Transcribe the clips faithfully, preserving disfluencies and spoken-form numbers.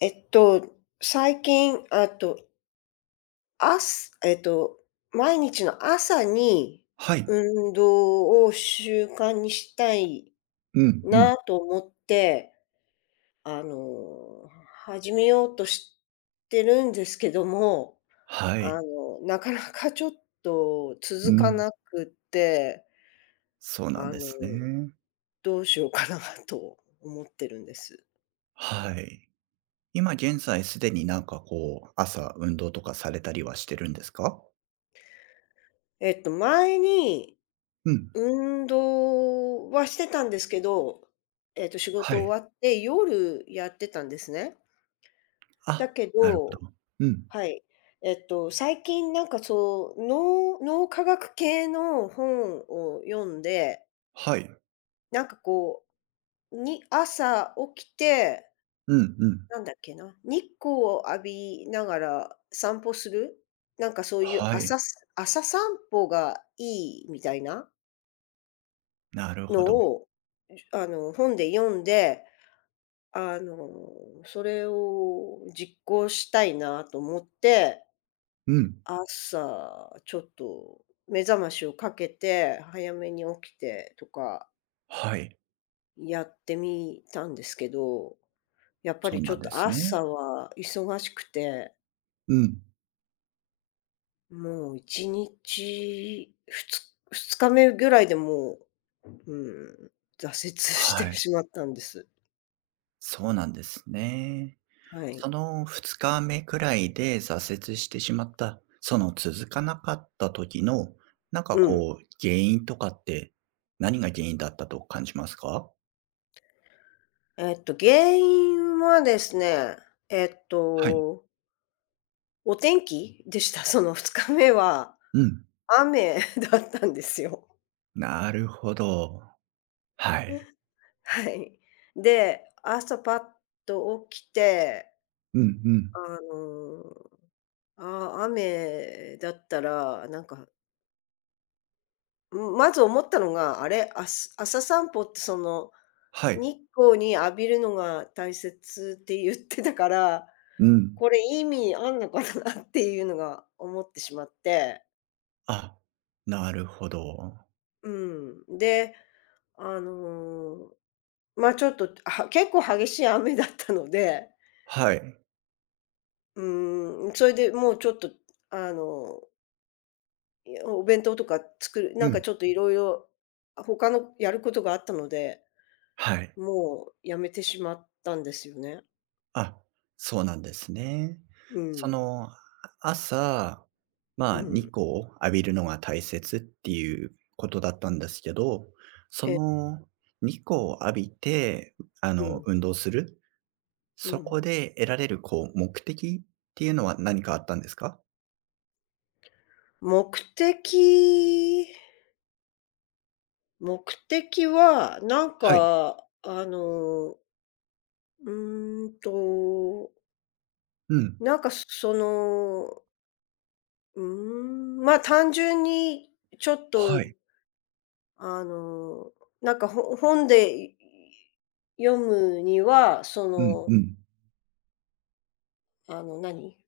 えっと、最近、あと、あすえっと、毎日の朝にはい。運動を習慣にしたいうんうん。なと思って、あの、始めようとしてるんですけども、はあい。の、なかなかちょっとう続かん。なくて、そうなんあでの、すね。どうしようかな と思ってるんです。はい。今現在すでになんかこう、朝運動とかされたりはしてるんですか？えっと、前にうん。運動はしてたんですけど、えっと、仕は事い。終わって夜やってたんですね。だあ、けなるど、ほど。うん。はい。えっと、最近なんかそう、脳脳科学系の本を読んで、はい。なんかこう、に朝起きて、うんうん。なんだっけな、日光を浴びながら散歩する、なんかそういうはい。朝す朝散歩がいいみたいななるほのど。を、あの、本で読んで、あの、それを実行したいなと思って、うん。朝ちょっと目覚ましをかけて、早めに起きてとかはい。やってみたんですけど、やっぱそうりちょなんっでとすね。朝は忙しくて、うん。もういちにち、ふつふつかめぐらいでもう、うん、挫折 しはてい。しまったんです。そうなんですね。はい。そのふつかめくらいで挫折してしまった、その続かなかった時の、なんかうん。こう原因とかって、何が原因だったと感じますか？えっと、原因はですね、えっはい。とお天気でした。そのふつかめはうん。雨 だったんですよ。なるほど。はい。はい。で、朝パッと起きて、うんうん。あの、あー雨だったら、なんか、ん、まず思ったのが、あれ、あす朝散歩ってその、はい。日光に浴びるのが大切って言ってたから、うん。これ意味あんのかなっていうのが思ってしまって。あ、なるほど。うん。で、あのーま、あちょっと、は結構激しい雨だったので、はい。うーん、それでもうちょっと、あの、いや、お弁当とか作るうなんかん。ちょっといろいろ他のやることがあったので、はい。もうやめてしまったんですよね。あ、そうなんですね。うそん、の、朝、まうあ、日ん、光を浴びるのが大切っていうことだったんですけど、その日光を浴びて、あうの、ん、運動する、うそこん。で得られるこう、目的っていうのは何かあったんですか？目的目的は、なんはい。か、あの、うーんと、うん。なんかその、うーん、ま、単純にちょっはと、い。あの、なんか、ほ本で、い読むには、そうんの、うん。あの、何、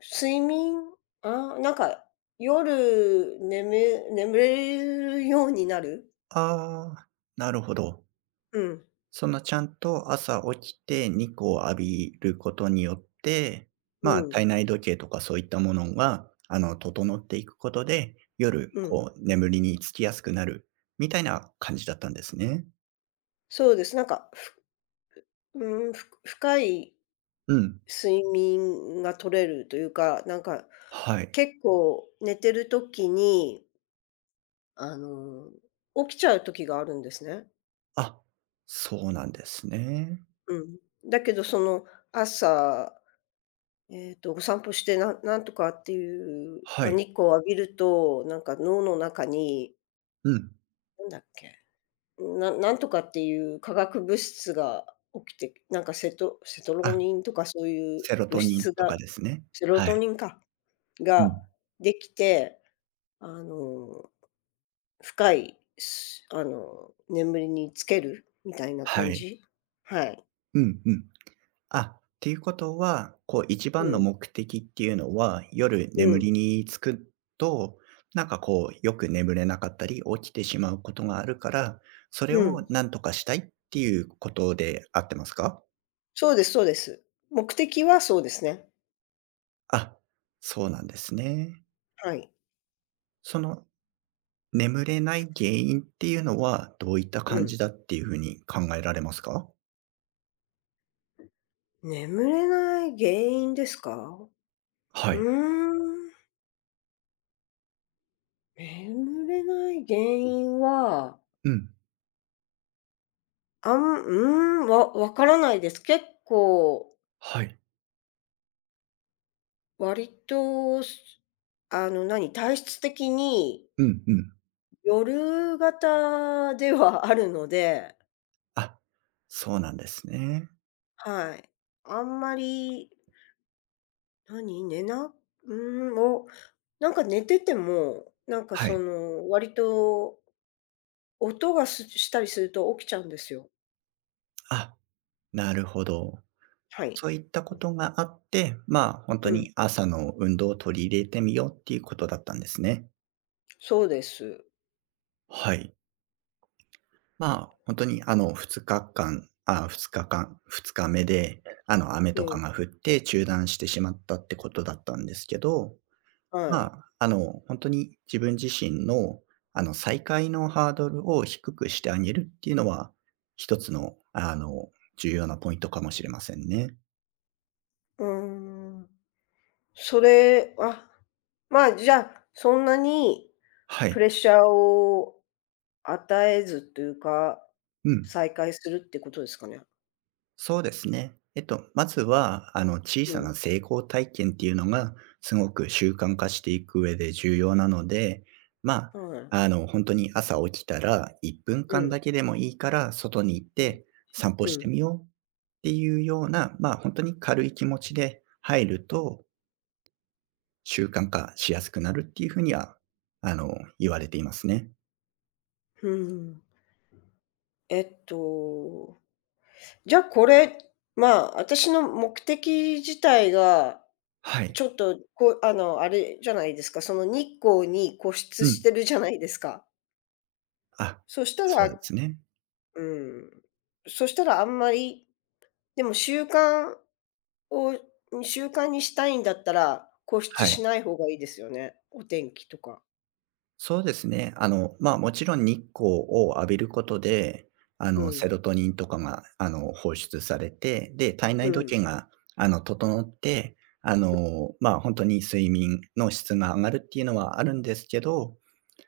睡眠あ、なんか、夜眠眠れるようになる。ああ、なるほど。うん、そのちゃんと朝起きて日光を浴びることによって、うまあ、体ん、内時計とかそういったものが、あの、整っていくことで、夜、うん。こう、眠りにつきやすくなるみたいな感じだったんですね。そうです。なんか、ふうん、ふ深いうん。睡眠が取れるというか、なんか、はい。結構寝てる時にあの、起きちゃう時があるんですね。あ、そうなんですね。うん。だけどその朝、えっと、お散歩して、ななんとかっていう、はあ、い。日光を浴びると、なんか脳の中に、うん。なんだっけ、ななんとかっていう化学物質が起きて、なんかセトセトロあ、ニンとかそういうセロ物トニン質とかが、ですね。セロはトい。ニンか、うがん。できて、あの、深い、すあの、眠りにつけるみたいなは感い。じ。はい。うんうん。あ、っていうことは、こう一う番のん。目的っていうのは、夜う眠ん、りにつくと、なんかこうよく眠れなかったり、起きてしまうことがあるから、それうをん。なんとかしたいっていうことで合ってますか？そうです、そうです。目的はそうですね。あ、そうなんですね。はい。その眠れない原因っていうのは、どういったう感ん。じだっていうふうに考えられますか？眠れない原因ですか？うはい。ーん、眠れない原因は、うん。あんうーん、わわからないです。結構はい。割と、すあの、何、体質的にうんうん。夜型ではあるので、あ、そうなんですね。はい。あんまり何、寝なうーん、お、なんか寝てても、なんかはそい。の、割と音がすしたりすると起きちゃうんですよ。あ、なるほど。はい。そういったことがあって、まあ、本う当ん、に朝の運動を取り入れてみようっていうことだったんですね。そうです。はい。まあ、本当にあのふつかかんああふつかかん、日間ふつかめで、あの、雨うとかん、が降って中断してしまったってことだったんですけど、はい。まあ、あの、本当に自分自身の、あの、再開のハードルを低くしてあげるっていうのは、一つの、あの、重要なポイントかもしれませんね。うーん。それあ、まあ、じゃあ、そんなにはプい。レッシャーを与えずというか、うん。再開するってことですかね？そうですね。えっと、まずは、あの、小うさん、な成功体験っていうのが、すごく習慣化していく上で重要なので、まはい。あ、あの、本当に朝起きたら、1分う間ん、だけでもいいから、外に行っうん、て散歩うしてん。みようっていうような、まあ、本当に軽い気持ちで入ると、習慣化しやすくなるっていうふうには、あの、言われていますね。うん。えっとじゃ、あこれ、まあ、私の目的自体が、はい。ちょっと、こう、あの、あれじゃないですか、その日光に固う執しん。てるじゃないですか。あ、そしたそうでら、すね。うん、そしたらあんまり、でも習慣を習慣にしたいんだったら、固執はしい。ない方がいいですよね、お天気とか。そうですね。あの、まあ、もちろん日光を浴びることで、あうの、セロん、トニンとかが、あの、放出されて、で、体う内ん、時計が、あの、整って、あの、まあ、本当に睡眠の質が上がるっていうのはあるんですけど、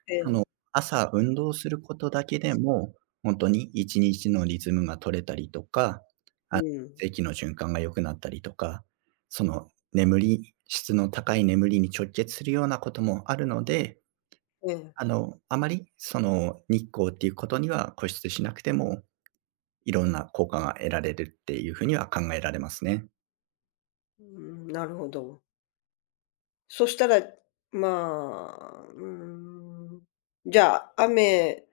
えそえ、の、朝運動することだけでも、本当にいちにちのリズムが取れたりとか、うあ、ん、血液の循環が良くなったりとか、その、眠り質の高い眠りに直結するようなこともあるので、ええ、あの、あまりその日光っていうことには固執しなくても、いろんな効果が得られるっていうふうには考えられますね。うん、なるほど。そしたら、まあ、うーん、じゃあ、雨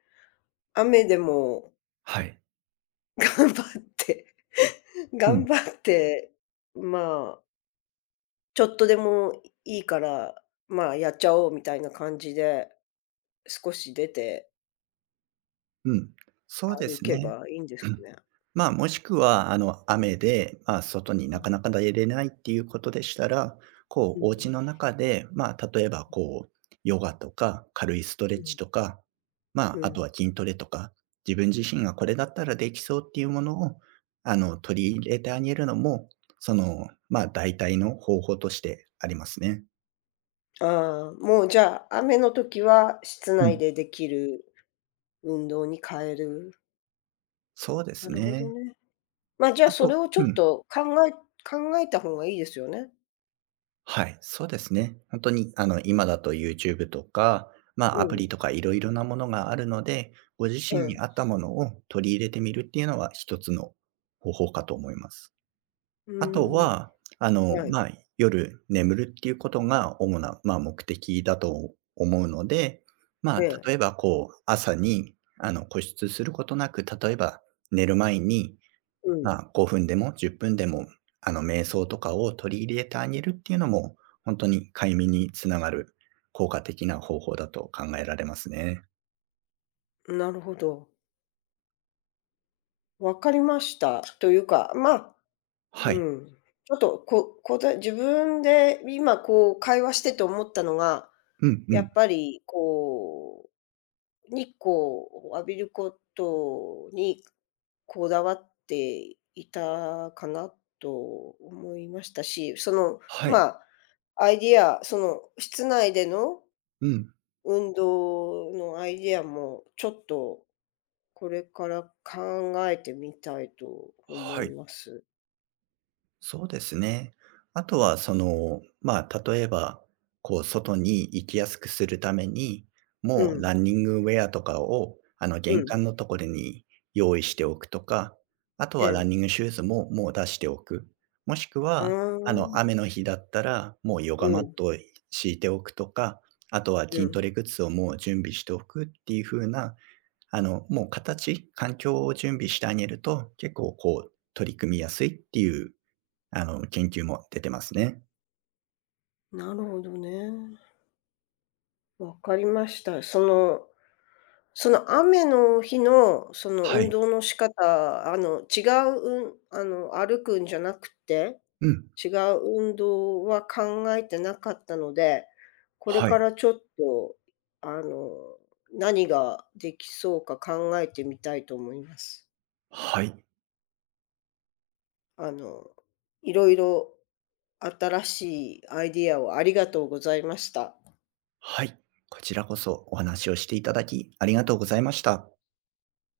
雨でも はい。頑張ってう頑ん。張って、まあ、ちょっとでもいいから、まあ、やっちゃおうみたいな感じで、少し出てうん、そうで歩すけね。ばいいんですうかん。ね？まあ、もしくは、あの、雨で、まあ、外にうなかん、なか出れないっていうことでしたら、こうんう、うお家の中で、まあ、例えば、こう、ヨガとか軽いストレッん、チとか、まうん、うあ、あん、とは筋トレとか、自分自身がこれだったらできそうっていうものを、あの、取り入れてあげるのも、その、まあ、代替の方法としてありますね。ああ、もうじゃあ、雨の時は室う内ん、でできる運動に変える。そうでなするほどね。ね。まあ、じゃあ、あそとれをちょうっん。と考え考えた方がいいですよね。はい、そうですね。本当に、あの、今だと ユーチューブ とか、まうあ、アプん。リとかいろいろなものがあるので、ご自え身にえ。合ったものを取り入れてみるっていうのは一つの方法かと思います。うあとーん。は、あの、はい。まあ、夜眠るっていうことが主な、まあ、目的だと思うので、まえあ、え。例えばこう、朝に、あの、固執することなく、例えば寝る前にうまん。あ、ごふんでもじゅっぷんでも、あの、瞑想とかを取り入れてあげるっていうのも、ほんとに快眠につながる効果的な方法だと考えられますね。なるほど。わかりました。というか、ま、あ、はうい。ん。ちょっと、ここざ自分で今こう会話してて思ったのが、うんうやん。っぱりこう日光を浴びることにこだわっていたかなと思いましたし、その、はい。まあ、アイディア、その、室内でのうん。運動のアイディアも、ちょっとこれから考えてみたいと思はいい。ます。そうですね。あとはその、まあ、例えば、こう、外に行きやすくするために、うもうラん、ンニングウェアとかを、あの、う玄ん、関のところに用意しておくとか、あとえはランえ。ニングシューズももう出しておく。もしくあは、ああ、の、雨の日だったら、もうヨうガマッん、トを敷いておくとか、あとはう筋トん。レグッズをもう準備しておくっていう風な、あの、もう形、環境を準備してあげると、結構こう、取り組みやすいっていう、あの、研究も出てますね。なるほどね。わかりました。そのその雨の日の、そのは運い。動の仕方、あの、違う、うん、あの、歩くんじゃなくて、うん。違う運動は考えてなかったので、これはかい。らちょっと、あの、何ができそうか考えてみたいと思います。はい。あの、いろいろ新しいアイディアをありがとうございました。はい。こちらこそお話をしていただき、ありがとうございました。